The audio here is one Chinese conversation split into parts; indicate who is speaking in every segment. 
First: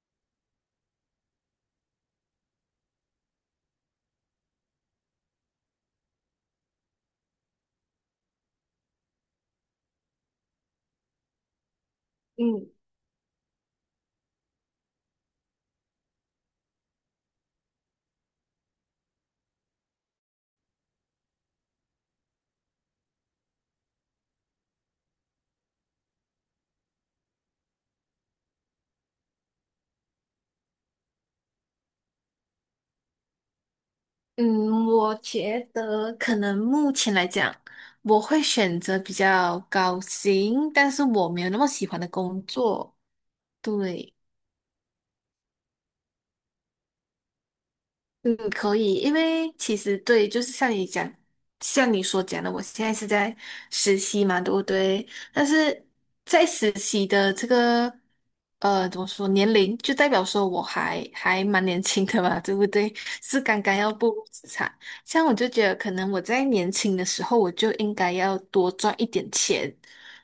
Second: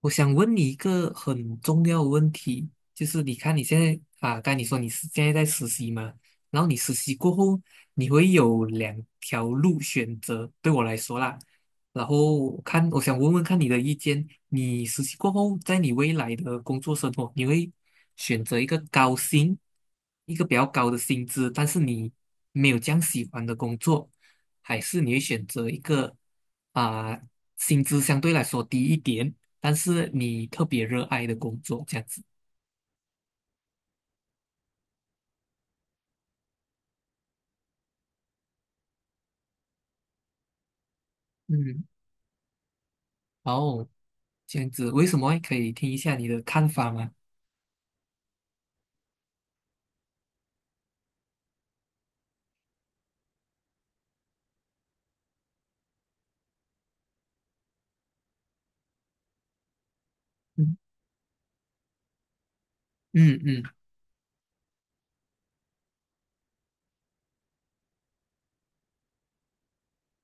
Speaker 1: 我想问你一个很重要的问题，就是你看你现在啊，刚才你说你是现在在实习嘛，然后你实习过后，你会有两条路选择，对我来说啦。然后我
Speaker 2: 嗯
Speaker 1: 看，我想问问看你的意见，你实习过后，在你未来的工作生活，你会选择一个高薪，一个比较高的薪资，但是你没有这样喜欢的工作，还是你会选择一个啊、薪资相对来说低一点？但是你特别热爱的工作这样子，
Speaker 2: 嗯，我觉得可能目前来讲，我会选择比较高薪，但是我没有那么
Speaker 1: 嗯，
Speaker 2: 喜欢的工作。
Speaker 1: 哦，
Speaker 2: 对，
Speaker 1: 这样子，为什么可以听一下你的看法吗？
Speaker 2: 嗯，可以，因为其实对，像你所讲的，我现在是在实习嘛，对不对？但是在实习的这个怎么说年龄，就代表说我
Speaker 1: 嗯
Speaker 2: 还蛮年轻的嘛，对不对？
Speaker 1: 嗯
Speaker 2: 是刚
Speaker 1: 嗯
Speaker 2: 刚要步入职场，像我就觉得，可能我在年轻的时候，我就应该要多赚一点钱，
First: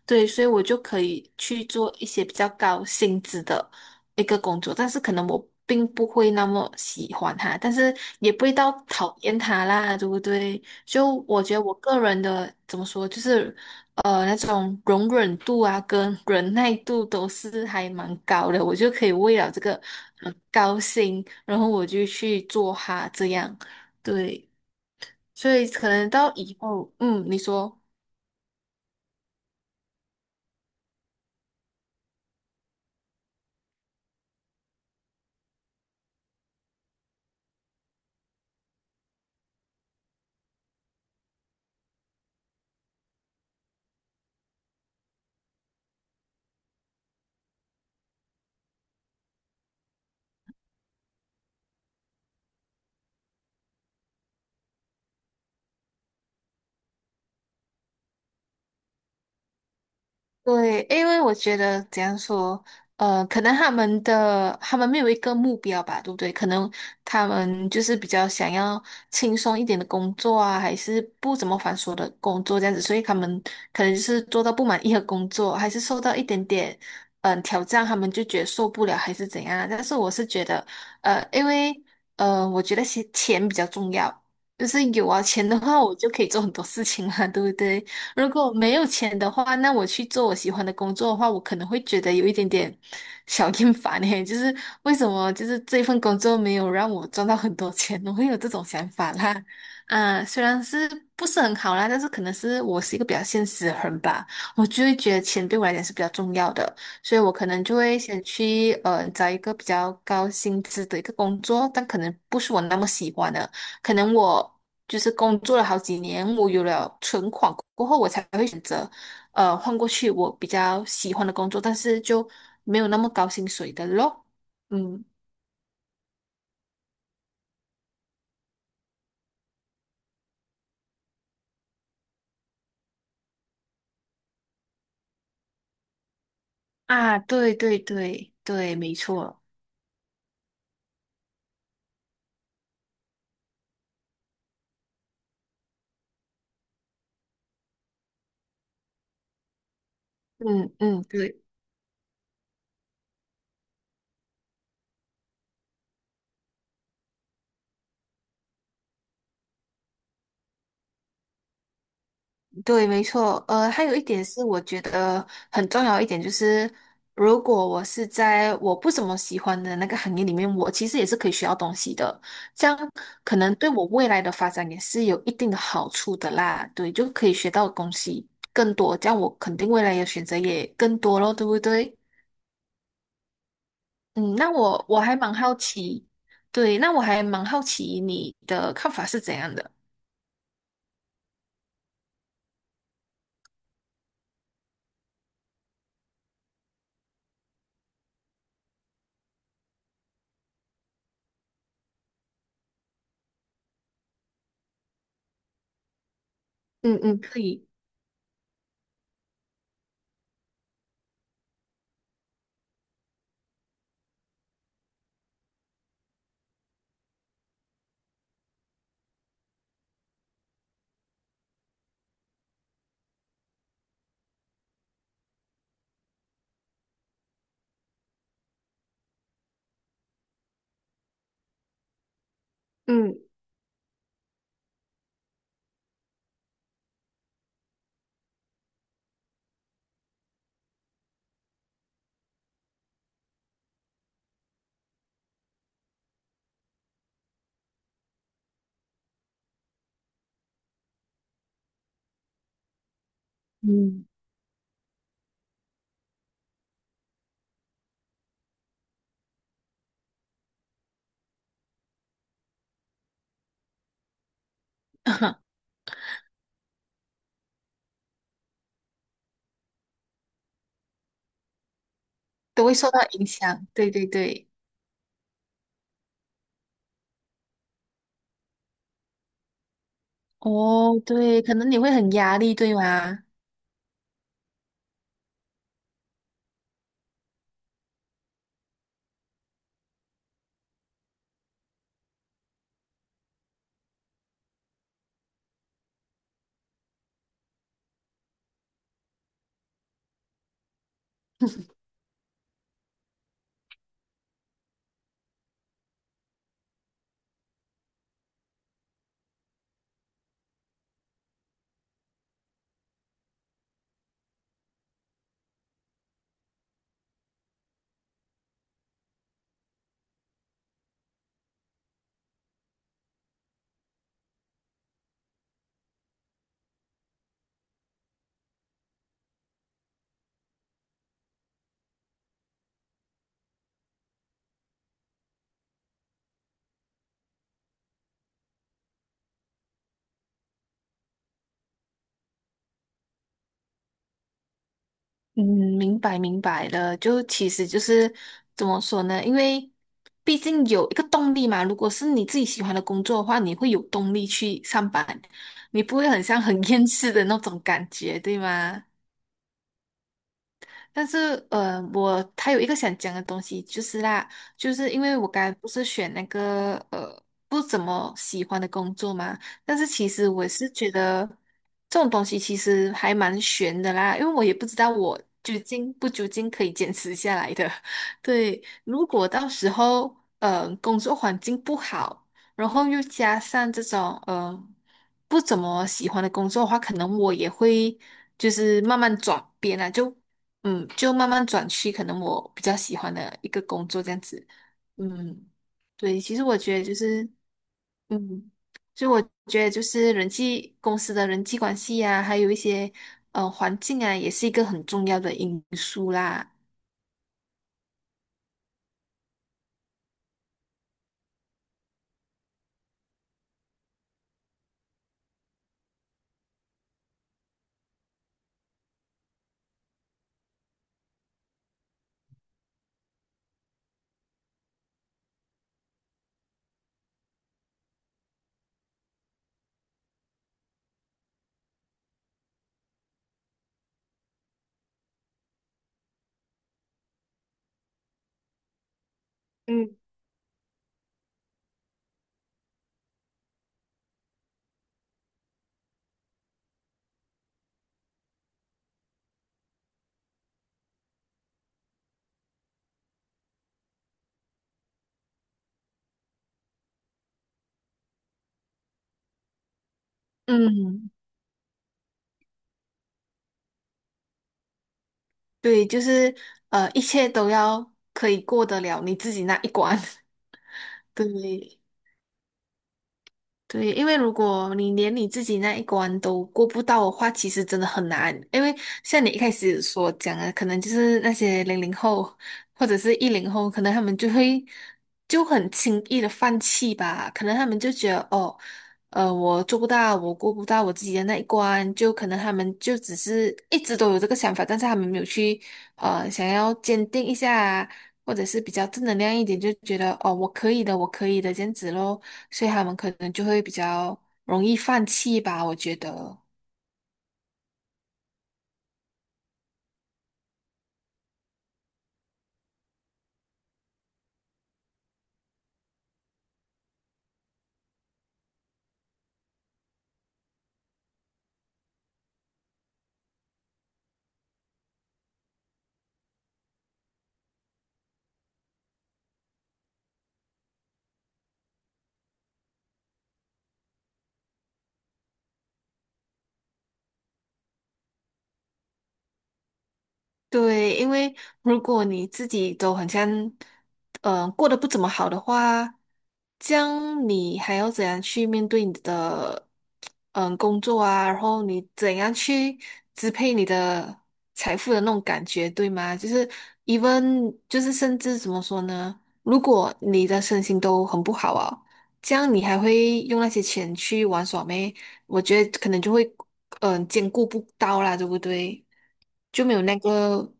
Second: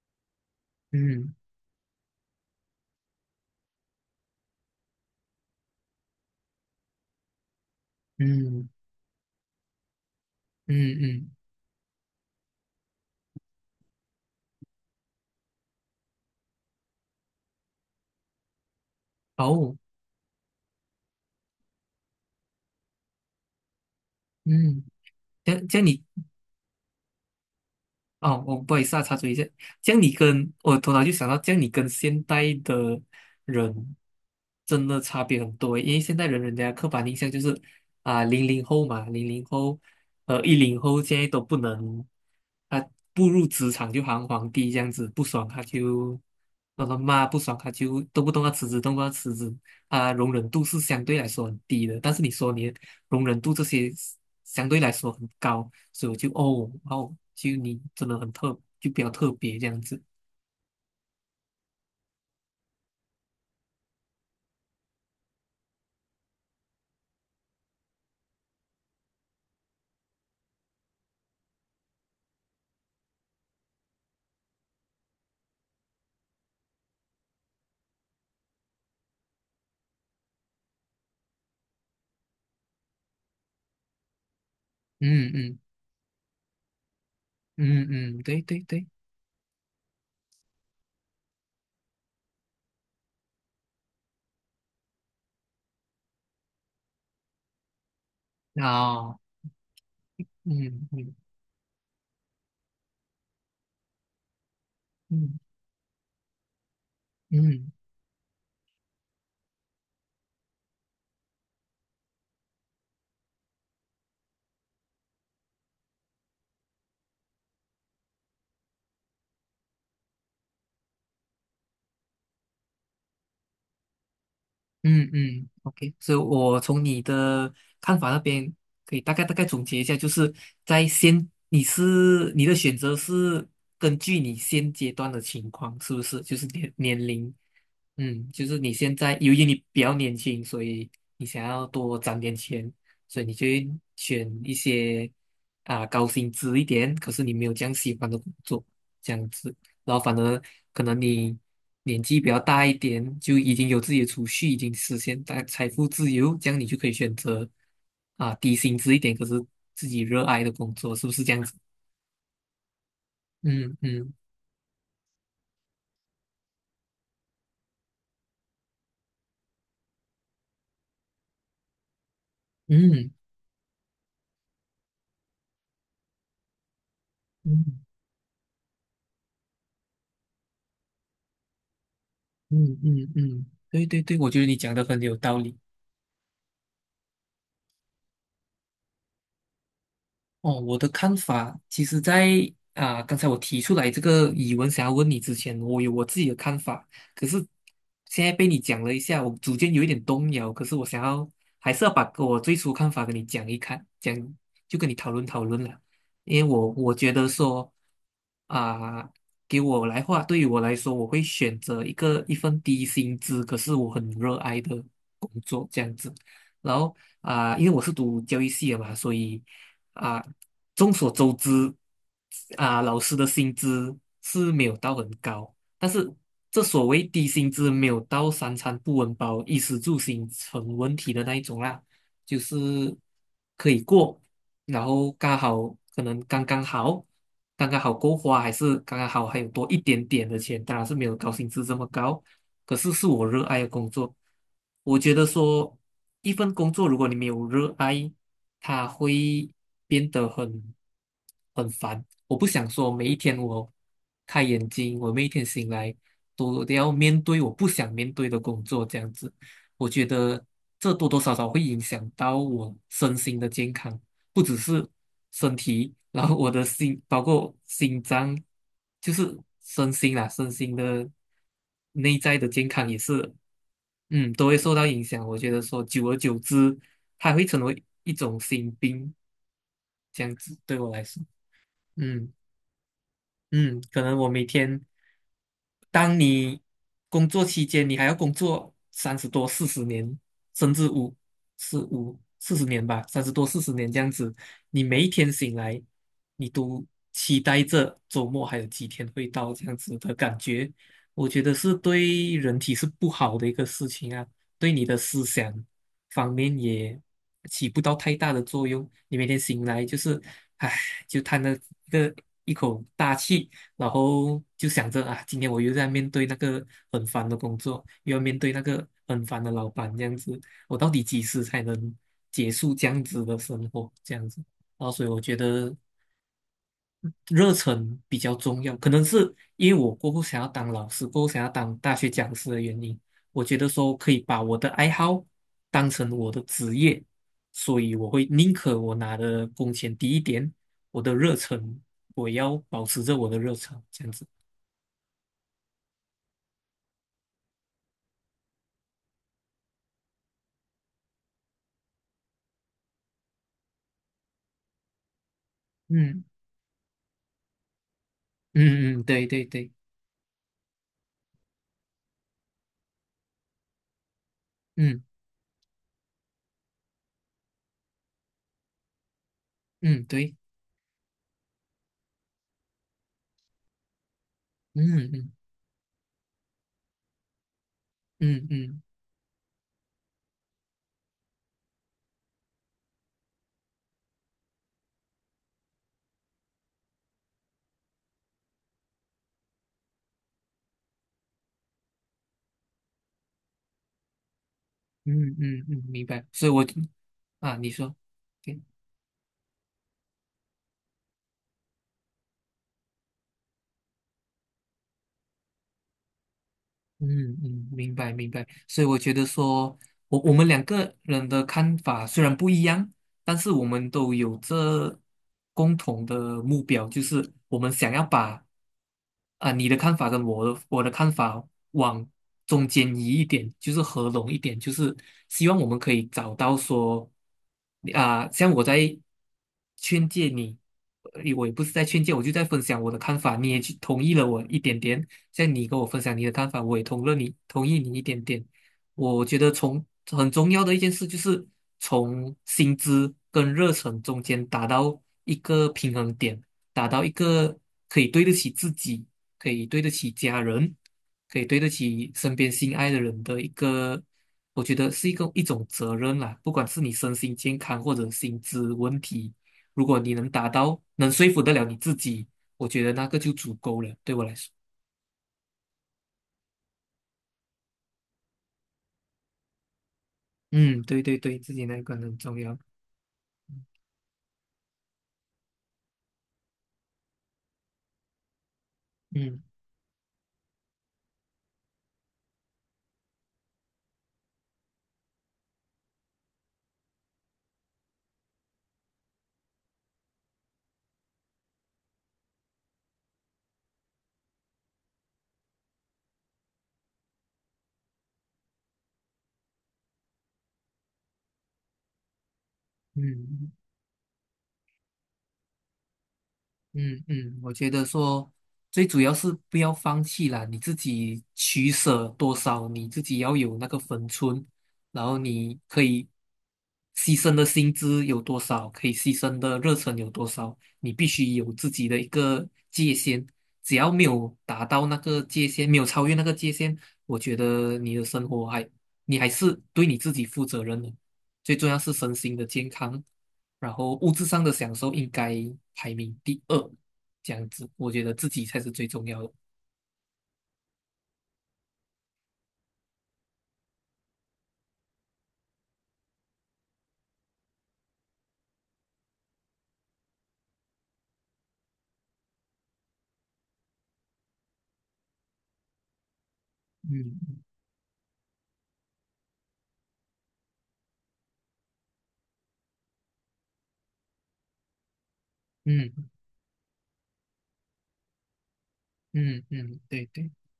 Speaker 2: 对，所以我就可以
Speaker 1: 嗯
Speaker 2: 去做一些比较高薪资的。一个工作，但是可能我并不会那么喜欢他，但是也不会
Speaker 1: 嗯
Speaker 2: 到讨厌他啦，对不对？
Speaker 1: 嗯
Speaker 2: 就
Speaker 1: 嗯，
Speaker 2: 我觉得我个人的怎么说，就是那种容忍度啊跟忍耐度都是还蛮高的，我就可以为了这个
Speaker 1: 哦，
Speaker 2: 高薪，然后我就去做哈，这样，对，
Speaker 1: 嗯，
Speaker 2: 所
Speaker 1: 这样
Speaker 2: 以
Speaker 1: 这样
Speaker 2: 可
Speaker 1: 你
Speaker 2: 能到以后，嗯，你说。
Speaker 1: 哦，我不好意思啊，插嘴一下，这样你跟我头脑就想到，这样你跟现代的人真的差别很多，因为现代人人家刻板印象就是啊，零零后嘛，零零后，10后现在都不能，他步入职场就行皇帝这样子，不爽他就让他骂，不爽他就动不动要辞职，动不动要辞职，啊，容忍度是相对来说很低的，但是你说你容忍度这些相对来说很高，所以我就哦哦，就你真的很特，就比较特别这样子。
Speaker 2: 对，因为我觉得怎样说，可能他们没有一个目标吧，对不对？可能他们就是比较想要轻松一点的工作啊，还是不怎么繁琐的工作这样子，所以他们可能就是做到不满意的工作，还是受到一点点挑战，他们就觉得受不了还是怎样啊。但是我是觉得，呃，因为我觉得钱比较重要，就是有
Speaker 1: 嗯
Speaker 2: 钱
Speaker 1: 嗯
Speaker 2: 的话，我就可以做很多事情嘛，对不对？
Speaker 1: 嗯嗯，
Speaker 2: 如
Speaker 1: 对
Speaker 2: 果
Speaker 1: 对
Speaker 2: 没
Speaker 1: 对，
Speaker 2: 有钱的话，那我去做我喜欢的工作的话，我可能会觉得有一点点 小厌烦诶，就是为什么就是这份工作没有让我赚到很多钱，我会有这种想法
Speaker 1: 哦，
Speaker 2: 啦。啊，虽然
Speaker 1: 嗯
Speaker 2: 是
Speaker 1: 嗯
Speaker 2: 不是很好啦，但是可能是我是一个比较现实的人吧，我就会觉得
Speaker 1: 嗯
Speaker 2: 钱对我来讲是比较重要的，所以我可能
Speaker 1: 嗯
Speaker 2: 就会先去找一个比较高薪资的一个工作，但可能不是我那么喜欢的。可能我就是工作了好几年，我有了存款过后，我才会选择换过去我比较喜欢的工作，但是就没有那么高薪水的咯。嗯
Speaker 1: 嗯嗯，OK，所以我从你的看法那边可以大概总结一下，就是在先，你是你的选择是根据你现阶段的情况，是不是？就是年年
Speaker 2: 啊，
Speaker 1: 龄
Speaker 2: 对对
Speaker 1: 嗯，
Speaker 2: 对
Speaker 1: 就是你
Speaker 2: 对，没
Speaker 1: 现在由
Speaker 2: 错。
Speaker 1: 于你比较年轻，所以你想要多攒点钱，所以你就会选一些高薪资一点，可是你没有这样喜欢的工作，这样子，然后反而
Speaker 2: 嗯
Speaker 1: 可能
Speaker 2: 嗯，
Speaker 1: 你
Speaker 2: 对。
Speaker 1: 年纪比较大一点，就已经有自己的储蓄，已经实现大财富自由，这样你就可以选择低薪资一点，可是自己热爱的工作，是不是这样子？
Speaker 2: 对，没错。
Speaker 1: 嗯
Speaker 2: 还有一
Speaker 1: 嗯
Speaker 2: 点是，我觉得很重要一点就是，如果我是在我不怎么喜欢的那个行业里面，我其实也是可以学到东西的。这样
Speaker 1: 嗯
Speaker 2: 可能对我未来的发展也是有一定的好处的啦。对，就可以学到的
Speaker 1: 嗯
Speaker 2: 东西更多，这样我肯定未来的选择也更多咯，对不对？
Speaker 1: 嗯嗯嗯，对对对，我
Speaker 2: 嗯，
Speaker 1: 觉得
Speaker 2: 那
Speaker 1: 你讲
Speaker 2: 我
Speaker 1: 的
Speaker 2: 我
Speaker 1: 很
Speaker 2: 还
Speaker 1: 有
Speaker 2: 蛮
Speaker 1: 道
Speaker 2: 好
Speaker 1: 理。
Speaker 2: 奇，对，那我还蛮好奇你的看法是怎样的？
Speaker 1: 哦，我的看法，其实在，啊，刚才我提出来这个疑问，想要问你之前，我有我自己的看法，可是现在被你讲了一下，我逐渐有一点动摇。可是我想要，还是要把我最初看法跟你讲一看，讲就跟你讨论讨论了，因为我我
Speaker 2: 嗯
Speaker 1: 觉
Speaker 2: 嗯，
Speaker 1: 得
Speaker 2: 可以。
Speaker 1: 说，啊、给我来话，对于我来说，我会选择一个一份低薪资，可是我很热爱的。手这样子。然后因为我是读教育系的嘛，所以啊、众所周知老师的薪资是没有到很高，但是这所谓低薪资没有到三餐不温饱、衣食住行成问题的那一种啦。就是
Speaker 2: 嗯。
Speaker 1: 可以过，然后刚好可能刚刚好，刚刚好够花，还是刚刚好还有多一点点的钱，当然是没有高薪资这么高，可是是我热爱的工作。我觉得说一份工作，如果你没有热爱，它会变得很烦。我不想说每一天我
Speaker 2: 嗯。
Speaker 1: 开眼睛，我每一天醒来都要面对我不想面对的工作这样子。我觉得这多多少少会影响到我身心的健康，不只是身 体，然后我的心，包括心脏，就是身心啦，身心的内在的
Speaker 2: 都
Speaker 1: 健
Speaker 2: 会
Speaker 1: 康
Speaker 2: 受
Speaker 1: 也
Speaker 2: 到影
Speaker 1: 是，
Speaker 2: 响。对对
Speaker 1: 嗯，都
Speaker 2: 对，
Speaker 1: 会受到影响。我觉得说，久而久之，它会成为一种心病，这样子对我
Speaker 2: 哦，
Speaker 1: 来说，
Speaker 2: 对，可能你会很
Speaker 1: 嗯。
Speaker 2: 压力，对吗？
Speaker 1: 嗯，可能我每天，当你工作期间，你还要工作三十多、四十年，甚至五、四五、四十年吧，三十多、四十年这样子，你每一天醒来，你都期待着周末还有几天会到这样子的感觉，我觉得是对人体是不好的一个事情啊，对你的思想。方面也起不到太大的作用。你每天醒来就是，唉，就叹了一个一口大气，然后就想着啊，今天我又在面对那个很烦的工作，又要面对那个很烦的老板，这样子，我到底几时才能结束这样子的生活？这样子，然后所以我觉得热忱比较重要，可能是因为我过后想要当老师，过后想要当大学讲师的原因，我觉得说可以把我的爱好当成我的职业，所以我会宁可我拿的工钱低一点，我的热忱我要保持着我的热忱，这样子。
Speaker 2: 嗯，明白明白了。就其实就是怎么说呢？因为毕竟有一个动力嘛。如果是你自己喜欢的工作的话，你会有动力去上班，你不会很
Speaker 1: 嗯
Speaker 2: 像很 厌世的那种感觉，对吗？
Speaker 1: 嗯嗯，对对对，
Speaker 2: 但是，我他有一个想讲的东西，就是啦，就是因
Speaker 1: 嗯
Speaker 2: 为我刚才不是选那个不怎么喜欢的工作嘛，但是
Speaker 1: 嗯
Speaker 2: 其实
Speaker 1: 对，
Speaker 2: 我是觉得这种东西其实还蛮悬的啦，因为我也不知道
Speaker 1: 嗯
Speaker 2: 我
Speaker 1: 嗯
Speaker 2: 究竟不究竟可以坚持下来的。
Speaker 1: 嗯
Speaker 2: 对，
Speaker 1: 嗯
Speaker 2: 如果到时候工作环境不好，然后又加上这种不怎么喜欢的工作的话，可能我也会就是慢慢转变啊，就嗯，就慢慢转去可能我比较喜欢的一个工作这样子。
Speaker 1: 嗯
Speaker 2: 嗯，
Speaker 1: 嗯嗯，明
Speaker 2: 对，
Speaker 1: 白。
Speaker 2: 其实
Speaker 1: 所以
Speaker 2: 我
Speaker 1: 我
Speaker 2: 觉得就是，
Speaker 1: 啊，你说。
Speaker 2: 嗯，
Speaker 1: 对
Speaker 2: 就我觉得就是人际公司的人际关系呀、还有一些环境啊，也是一个很重要的因素啦。
Speaker 1: 嗯嗯，明白明白。所以我觉得说，我们两个人的看法虽然不一样，但是我们都有这共同的目标，就是我们想要把你的看法跟我的看法往中间移一点，就是合拢一点，就是希望我们可以找到说像我在劝诫你，我也不是在劝诫，我就在分享我的看法，你也去同意了我一点点。像你跟我分享你的看法，我也同意你一点点。我觉得从很重要的一件事就是从薪资跟热忱中间达到一个平衡点，达到一个可以对得起自己，可以对得起家人，可以对得起身边心爱的人的一个，我觉得是一个一种责任啦。不管是你身心健康或者薪资问题，如果你能达到，能
Speaker 2: 嗯，
Speaker 1: 说服得了你自己，我觉得那个就足够了，对我来说。
Speaker 2: 对，就是一切都要可以过得了你自己那一关。
Speaker 1: 嗯，对 对对，自己
Speaker 2: 对，
Speaker 1: 那个很重要。
Speaker 2: 对，因为如果你连你自己那一关都过不到的话，其实真的很难。因为像你一
Speaker 1: 嗯
Speaker 2: 开始所讲的，可能就是那些零零后或者是一零后，可能他们就会就很轻易的放弃吧。可能他们就觉得哦，我做不到，我过不到我自己的那一关，就可能他们就只是一直都有这个想法，但是他们没有去想要坚定一下，或者是比较正能量一点，就觉得哦，我可以的，我可以的这样子咯，所以他们可能就
Speaker 1: 嗯，
Speaker 2: 会比较容易放弃吧，我觉得。
Speaker 1: 嗯嗯，我觉得说最主要是不要放弃啦，你自己取舍多少，你自己要有那个分寸，然后你可以牺牲的薪资有多少，可以牺牲的热忱有多少，你必须有自己的一个界限。只要没有达到那个界限，没有超越那个界限，我觉得你的生活还，你还是对你自己负责任的。最重要是身心的健康，然后物质上的享受应该排名第二，这样子，我觉得自己才是最重要的。
Speaker 2: 对，因为如果你自己都很像，过得不怎么好的话，这样你还要怎样去面对你的工作啊？然后你怎样去支配你的财富的那种感觉，对吗？就是
Speaker 1: 嗯
Speaker 2: even 就是甚至怎么说呢？如果你的身心都很不好啊，这样你还会用那些钱去玩耍咩？我觉得可
Speaker 1: 嗯
Speaker 2: 能就会，兼顾不到啦，对不对？
Speaker 1: 嗯
Speaker 2: 就
Speaker 1: 嗯，
Speaker 2: 没
Speaker 1: 嗯
Speaker 2: 有那
Speaker 1: 对对，
Speaker 2: 个，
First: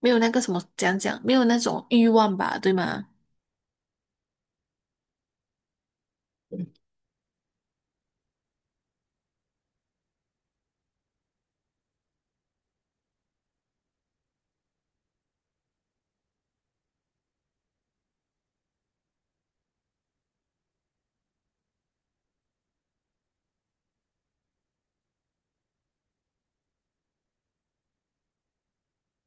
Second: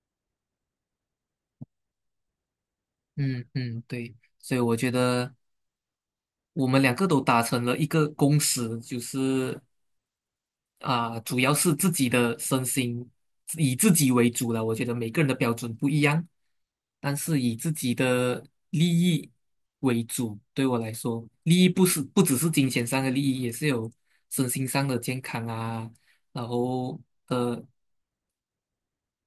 Speaker 2: 没有那个什么，没有那种欲望吧，对吗？
Speaker 1: 嗯嗯对，所以我觉得我们两个都达成了一个共识，就是主要是自己的身心，以自己为主了。我觉得每个人的标准不一样，但是以自己的利益为主，对我来说，利益不是不只是金钱上的利益，也是有身心上的健康啊，然后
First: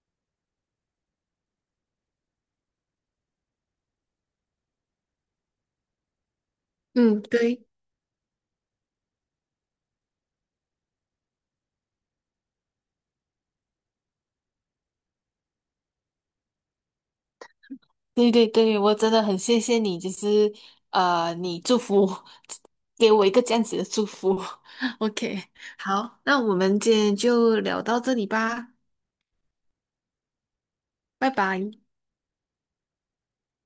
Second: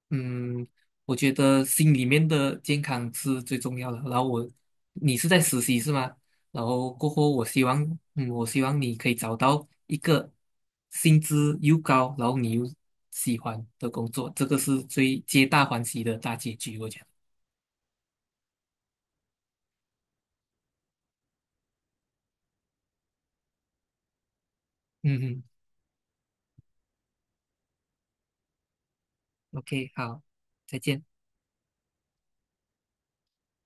Speaker 1: 嗯，我觉得心里面的健康是最重要的。然后我，你是在实习是吗？然后过
Speaker 2: 嗯，
Speaker 1: 后，我希
Speaker 2: 对，
Speaker 1: 望，嗯，我希望你可以找到一个薪资又高，然后你又喜欢的工作，这个是最皆大欢喜的大结局，我觉得。
Speaker 2: 对对对，我真的很谢谢你，就是你祝福 给我一个这样子的祝福。
Speaker 1: 嗯
Speaker 2: OK，
Speaker 1: 嗯
Speaker 2: 好，那我们今天就聊到这里吧，
Speaker 1: ，OK，好，再见。
Speaker 2: 拜拜。